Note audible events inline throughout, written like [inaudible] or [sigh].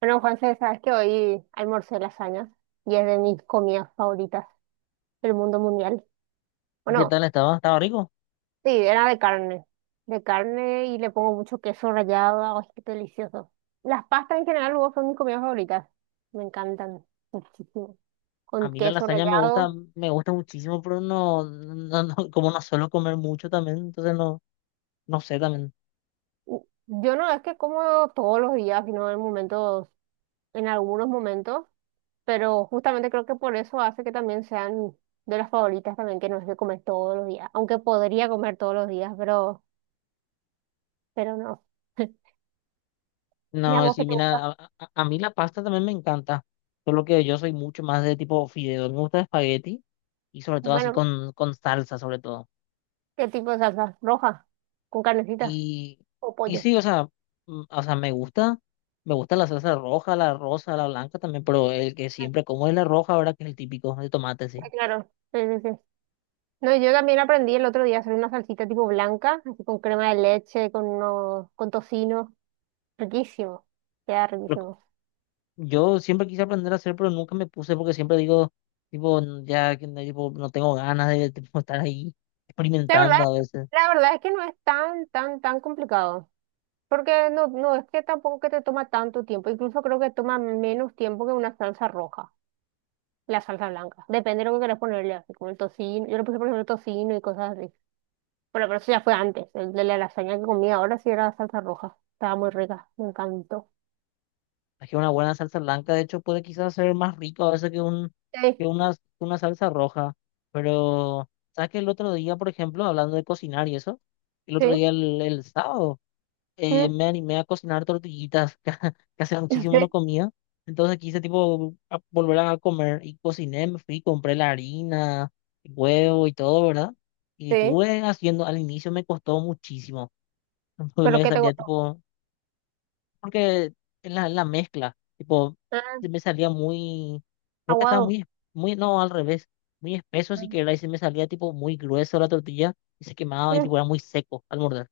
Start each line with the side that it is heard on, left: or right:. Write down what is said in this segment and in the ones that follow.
right: Bueno, Juanse, sabes que hoy almorcé lasañas y es de mis comidas favoritas del mundo mundial.
left: ¿Qué
right: Bueno,
left: tal? Estaba rico.
right: sí, era de carne. De carne y le pongo mucho queso rallado. Ay, qué delicioso. Las pastas en general luego son mis comidas favoritas. Me encantan muchísimo.
left: A
right: Con
left: mí la
right: queso
left: lasaña
right: rallado.
left: me gusta muchísimo, pero [laughs] como no suelo comer mucho también, entonces no sé también.
right: Y Yo no es que como todos los días, sino en momentos, en algunos momentos, pero justamente creo que por eso hace que también sean de las favoritas también, que no es que comer todos los días. Aunque podría comer todos los días, pero no. ¿Y a
left: No,
right: vos
left: sí,
right: qué te gusta?
left: mira, a mí la pasta también me encanta, solo que yo soy mucho más de tipo fideo. Me gusta espagueti y sobre todo así
right: Bueno,
left: con salsa, sobre todo.
right: ¿qué tipo de salsa? ¿Roja? ¿Con carnecita?
left: Y,
right: ¿O
left: y
right: pollo?
left: sí, o sea, o sea, me gusta la salsa roja, la rosa, la blanca también, pero el que
right: Ah,
left: siempre como es la roja, ahora que es el típico de tomate, sí.
right: sí, claro. Sí, sí, sí. No, yo también aprendí el otro día a hacer una salsita tipo blanca, así con crema de leche, con tocino. Riquísimo. Queda riquísimo.
left: Yo siempre quise aprender a hacer, pero nunca me puse porque siempre digo, tipo, "N- ya que no, tipo, no tengo ganas de tipo, [laughs] estar ahí
right: La verdad,
left: experimentando a veces.
right: la verdad, es que no es tan, tan, tan complicado. Porque no es que tampoco que te toma tanto tiempo. Incluso creo que toma menos tiempo que una salsa roja, la salsa blanca. Depende de lo que quieras ponerle, así como el tocino. Yo le puse, por ejemplo, tocino y cosas así. Bueno, pero eso ya fue antes. El de la lasaña que comí ahora sí era salsa roja. Estaba muy rica, me encantó.
left: Es que una buena salsa blanca, de hecho, puede quizás ser más rico a veces
right: Sí,
left: que una salsa roja. Pero, ¿sabes que el otro día, por ejemplo, hablando de cocinar y eso, el otro
right: sí,
left: día, el sábado,
right: mm,
left: me animé a cocinar tortillitas, [laughs] que hace
right: [laughs]
left: muchísimo no
right: sí,
left: comía. Entonces quise tipo volver a comer y cociné, me fui, compré la harina, huevo y todo, ¿verdad? Y
right: sí.
left: estuve haciendo, al inicio me costó muchísimo, [laughs] porque
right: ¿Pero
left: me
right: qué te
left: salía
right: gustó?
left: tipo, porque es la mezcla, tipo,
right: Ah,
left: se me salía muy, creo que estaba
right: aguado.
left: muy, muy, no, al revés, muy espeso si que
right: Ah,
left: y se me salía tipo muy grueso la tortilla y se quemaba y
right: mm,
left: tipo era muy seco al morder.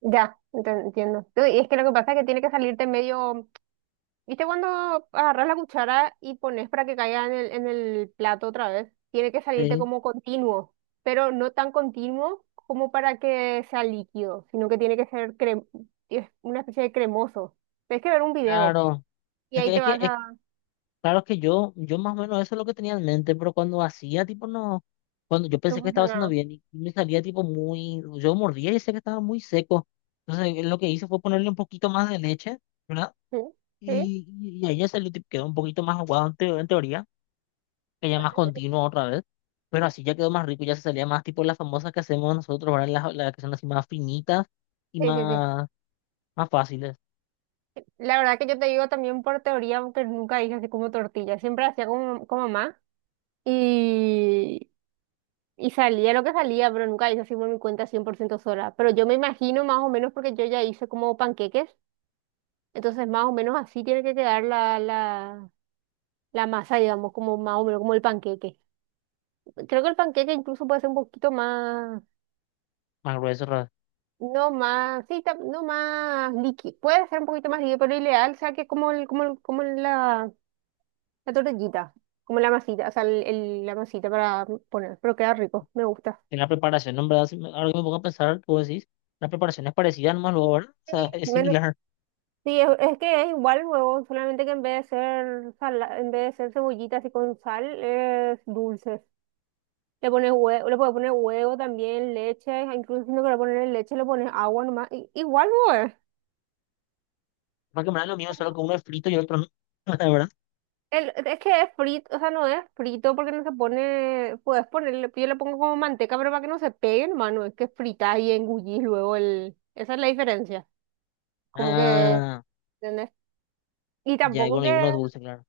right: ya, entiendo. Y es que lo que pasa es que tiene que salirte medio. ¿Viste cuando agarras la cuchara y pones para que caiga en el plato otra vez? Tiene que salirte
left: Sí,
right: como continuo, pero no tan continuo como para que sea líquido, sino que tiene que ser es una especie de cremoso. Tienes que ver un video.
left: claro.
right: Y
left: Es
right: ahí
left: que,
right: te
left: es
right: vas
left: que,
right: a
left: Claro que yo más o menos eso es lo que tenía en mente, pero cuando hacía, tipo, no, cuando yo
right: tu
left: pensé que estaba haciendo
right: funcionario.
left: bien y me salía, tipo, muy, yo mordía y sé que estaba muy seco. Entonces, lo que hice fue ponerle un poquito más de leche, ¿verdad?
right: Sí, sí,
left: Y ahí ya salió, tipo, quedó un poquito más aguado en, en teoría, que ya más continuo otra vez, pero así ya quedó más rico, ya se salía más, tipo, las famosas que hacemos nosotros, ¿verdad? Las que son así más finitas y
right: sí, sí, sí.
left: más, más fáciles,
right: La verdad que yo te digo también por teoría, porque nunca hice así como tortilla. Siempre hacía como mamá y, y salía lo que salía, pero nunca hice así por mi cuenta 100% sola. Pero yo me imagino más o menos porque yo ya hice como panqueques. Entonces más o menos así tiene que quedar la masa, digamos, como más o menos como el panqueque. Creo que el panqueque incluso puede ser un poquito más.
left: más gruesas
right: No más, sí, no más líquido. Puede ser un poquito más líquido, pero ideal, o sea, que como la tortillita, como la masita, o sea, la masita para poner, pero queda rico, me gusta.
left: en la preparación, ¿no? En verdad, si ahora que me pongo a pensar, tú decís, la preparación es parecida nomás luego, ¿verdad? O
right: Sí,
left: sea, es
right: menos-
left: similar.
right: sí, es que es igual el huevo, solamente que en vez de ser cebollitas y con sal, es dulce. Le pones huevo, le puedes poner huevo también, leche, incluso si no quieres poner leche, le pones agua nomás. Igual, huevo.
left: Porque en verdad lo mío, solo que uno es frito y el otro no, [laughs] ¿verdad?
right: Es que es frito, o sea, no es frito porque no se pone, puedes ponerle, yo le pongo como manteca, pero para que no se pegue hermano es que fritas y engullís luego esa es la diferencia, como que,
left: Ah,
right: ¿entendés? Y
left: ya, y
right: tampoco
left: bueno, y
right: que,
left: uno es dulce, claro.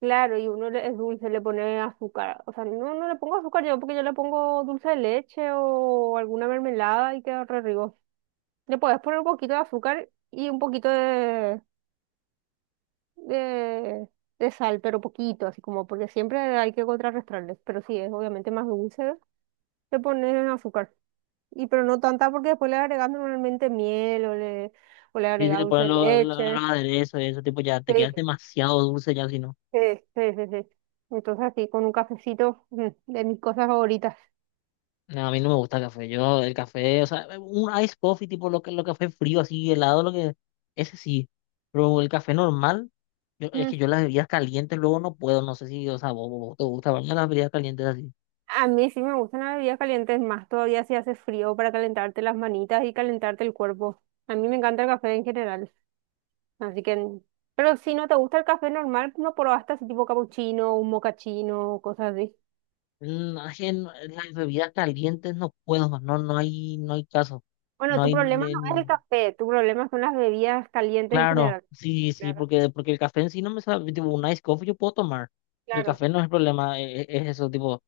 right: claro, y uno es dulce, le pone azúcar, o sea, no le pongo azúcar yo porque yo le pongo dulce de leche o alguna mermelada y queda re rico. Le puedes poner un poquito de azúcar y un poquito de, de sal, pero poquito, así como, porque siempre hay que contrarrestarles, pero sí, es obviamente más dulce. Le pones azúcar. Y pero no tanta porque después le agregas normalmente miel o le
left: Y si
right: agregas
left: le
right: dulce
left: ponen
right: de
left: los
right: leche.
left: aderezos y eso, tipo, ya te
right: Sí,
left: quedas demasiado dulce ya, si no.
right: sí, sí, sí, sí. Entonces así con un cafecito, de mis cosas favoritas.
left: No, a mí no me gusta el café. Yo, el café, o sea, un ice coffee, tipo, lo que, lo café frío, así, helado, lo que, ese sí. Pero el café normal, es
right: Mm.
left: que yo las bebidas calientes luego no puedo, no sé si, o sea, vos te gusta, ¿verdad? Las bebidas calientes así.
right: A mí sí me gustan las bebidas calientes más todavía si hace frío para calentarte las manitas y calentarte el cuerpo. A mí me encanta el café en general. Así que, pero si no te gusta el café normal, no probaste así tipo capuchino, un mocachino, cosas así.
left: No, es que las bebidas calientes no puedo, no, no hay caso.
right: Bueno,
left: No
right: tu
left: hay,
right: problema no es el
left: nen-
right: café, tu problema son las bebidas calientes en
left: claro,
right: general.
left: sí, sí,
right: Claro,
left: porque el café en sí no me sabe, tipo, un ice coffee yo puedo tomar. El
right: claro.
left: café no es el problema, es, eso, tipo,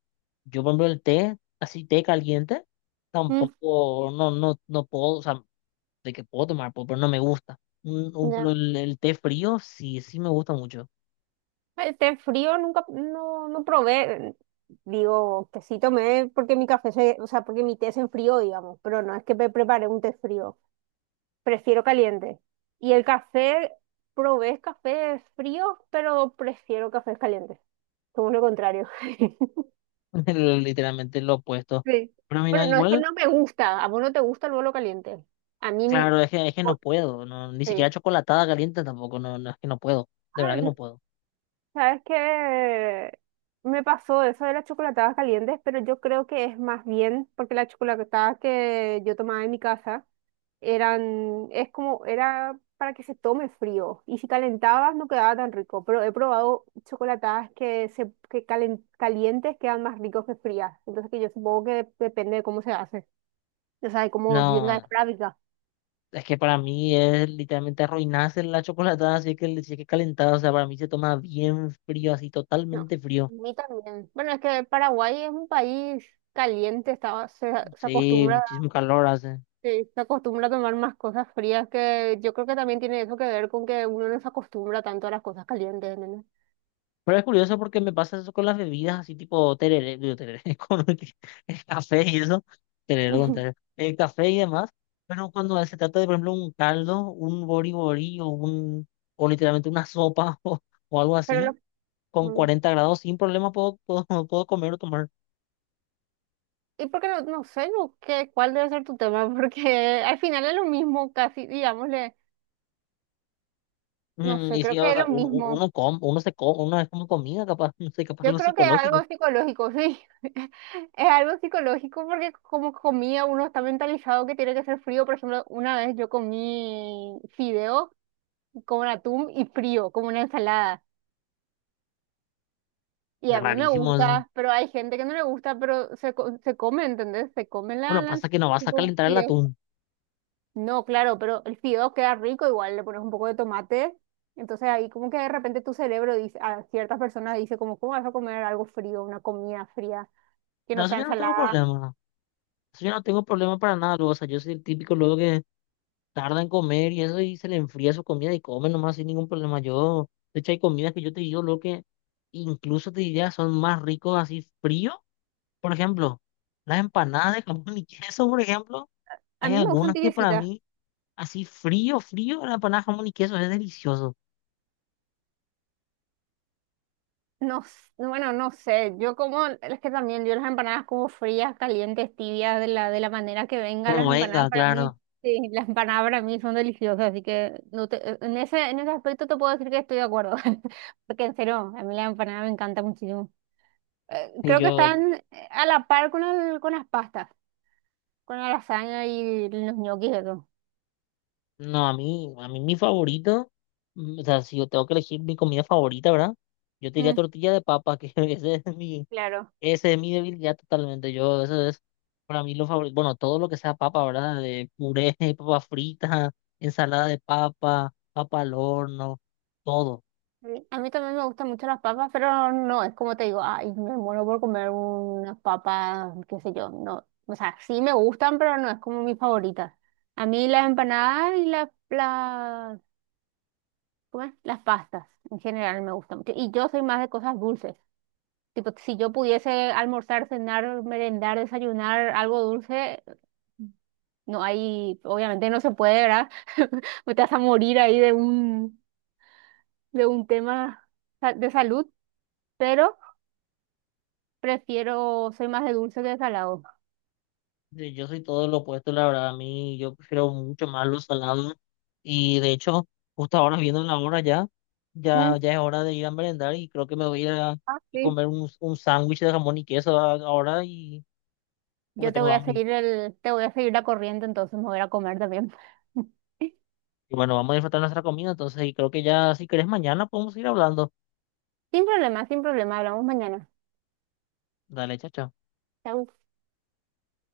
left: yo por ejemplo el té, así té caliente,
right: Mm,
left: tampoco, no puedo, o sea, de que puedo tomar, puedo, pero no me gusta.
right: ya.
left: Pero el té frío, sí, sí me gusta mucho.
right: Té frío nunca, no probé. Digo, que sí tomé porque mi café se, o sea, porque mi té se enfrió, digamos, pero no es que me preparé un té frío. Prefiero caliente. Y el café, probé café frío, pero prefiero cafés calientes. Como lo contrario. [laughs]
left: [laughs] Literalmente lo opuesto.
right: Sí.
left: Pero mira,
right: Bueno, no es que
left: igual
right: no me gusta. A vos no te gusta el bolo caliente. A mí,
left: claro, es que no
right: o-
left: puedo, no, ni
right: sí.
left: siquiera chocolatada caliente tampoco, es que no puedo, de verdad que
right: Ah,
left: no puedo.
right: sabes que me pasó eso de las chocolatadas calientes, pero yo creo que es más bien porque las chocolatadas que yo tomaba en mi casa eran, es como, era para que se tome frío. Y si calentabas no quedaba tan rico, pero he probado chocolatadas que se, que calen- calientes quedan más ricos que frías. Entonces que yo supongo que depende de cómo se hace. O sea, de cómo venga
left: No,
right: de
left: no,
right: fábrica.
left: es que para mí es literalmente arruinarse la chocolatada si es que, si es que calentada, o sea, para mí se toma bien frío, así
right: No, a
left: totalmente frío.
right: mí también. Bueno, es que Paraguay es un país caliente, estaba, se
left: Sí,
right: acostumbra.
left: muchísimo calor hace.
right: Sí, se acostumbra a tomar más cosas frías que yo creo que también tiene eso que ver con que uno no se acostumbra tanto a las cosas calientes, nene.
left: Pero es curioso porque me pasa eso con las bebidas, así tipo tereré, digo, tereré, [laughs] con el café y eso, tereré con
right: [laughs]
left: tereré, el café y demás, pero cuando se trata de, por ejemplo, un caldo, un bori-bori o un, o literalmente una sopa [laughs] o algo
right: Pero
left: así,
right: lo-
left: con
right: mm.
left: 40 grados, sin problema puedo, puedo, [laughs] puedo comer o tomar.
right: Y porque no sé yo cuál debe ser tu tema, [laughs] porque al final es lo mismo, casi, digámosle, no
left: Mm,
right: sé,
left: y
right: creo
left: sí,
right: que
left: o
right: es
left: sea,
right: lo
left: uno,
right: mismo.
left: uno, come, uno se come, uno es como comida, capaz, [laughs] no sé, capaz
right: Yo
left: algo
right: creo que es
left: psicológico,
right: algo psicológico, sí. [laughs] Es algo psicológico porque como comía uno está mentalizado que tiene que ser frío. Por ejemplo, una vez yo comí fideo con atún y frío, como una ensalada. Y
left: es
right: a mí me
left: rarísimo eso.
right: gusta, pero hay gente que no le gusta, pero se come, ¿entendés? Se come la,
left: Bueno,
right: la
left: pasa que no vas a
right: tipo
left: calentar el
right: fideo.
left: atún,
right: No, claro, pero el fideo queda rico, igual le pones un poco de tomate. Entonces ahí como que de repente tu cerebro dice, a ciertas personas dice como, ¿cómo vas a comer algo frío, una comida fría, que
left: no,
right: no
left: eso
right: sea
left: yo no tengo
right: ensalada?
left: problema. Eso yo no tengo problema para nada, luego, o sea, yo soy el típico luego que tarda en comer y eso y se le enfría su comida y come nomás sin ningún problema. Yo, de hecho, hay comidas que yo te digo luego que incluso te diría son más ricos así frío. Por ejemplo, las empanadas de jamón y [laughs] queso, por ejemplo,
right: A
left: hay
right: mí me gustan
left: algunas que para
right: tibiecitas.
left: mí así frío, frío, la empanada de jamón y queso es delicioso.
right: No, bueno, no sé, yo como, es que también yo las empanadas como frías, calientes, tibias, de la manera que venga
left: Como
right: las empanadas
left: venga,
right: para mí,
left: claro.
right: sí, las empanadas para mí son deliciosas, así que no te, e, en ese aspecto te puedo decir que estoy de acuerdo, [laughs] porque en serio, a mí la empanada me encanta muchísimo.
left: Y
right: Creo que
left: yo,
right: están a la par con las pastas, con la lasaña y los ñoquis y eso.
left: no, a mí mi favorito, mm, o sea, si yo tengo que elegir mi comida favorita, ¿verdad? Yo te diría
right: Mm,
left: tortilla de papa, que [laughs] ese es mi
right: claro.
left: Esa es mi debilidad totalmente. Yo, eso es para mí lo favorito. Bueno, todo lo que sea papa, ¿verdad? De puré, [laughs] papa frita, ensalada de papa, papa al horno, todo.
right: Sí, a mí también me gustan mucho las papas, pero no, es como te digo, ay, me muero por comer unas papas, qué sé yo, no, o sea, sí me gustan, pero no es como mi favorita. A mí las empanadas y ¿cómo es? Las pastas en general me gustan mucho. Y yo soy más de cosas dulces. Tipo, si yo pudiese almorzar, cenar, merendar, desayunar algo dulce, no hay, obviamente no se puede, ¿verdad? [laughs] Me Te vas a morir ahí de un tema de salud, pero prefiero, soy más de dulce que de salado.
left: Yo soy todo lo opuesto, la verdad. A mí, yo prefiero mucho más los salados. Y de hecho, justo ahora viendo la hora ya,
right: Mm,
left: ya es hora de ir a merendar y creo que me voy a ir a
right: ah, sí.
left: comer un sándwich de jamón y queso ahora y porque
right: Yo te
left: tengo
right: voy a
left: hambre.
right: seguir la corriente, entonces me voy a ir a comer también. [laughs]
left: Y bueno, vamos a disfrutar nuestra comida, entonces, y creo que ya, si querés, mañana podemos ir hablando.
right: Sin problema, sin problema, hablamos mañana.
left: Dale, chao, chao.
right: Chau.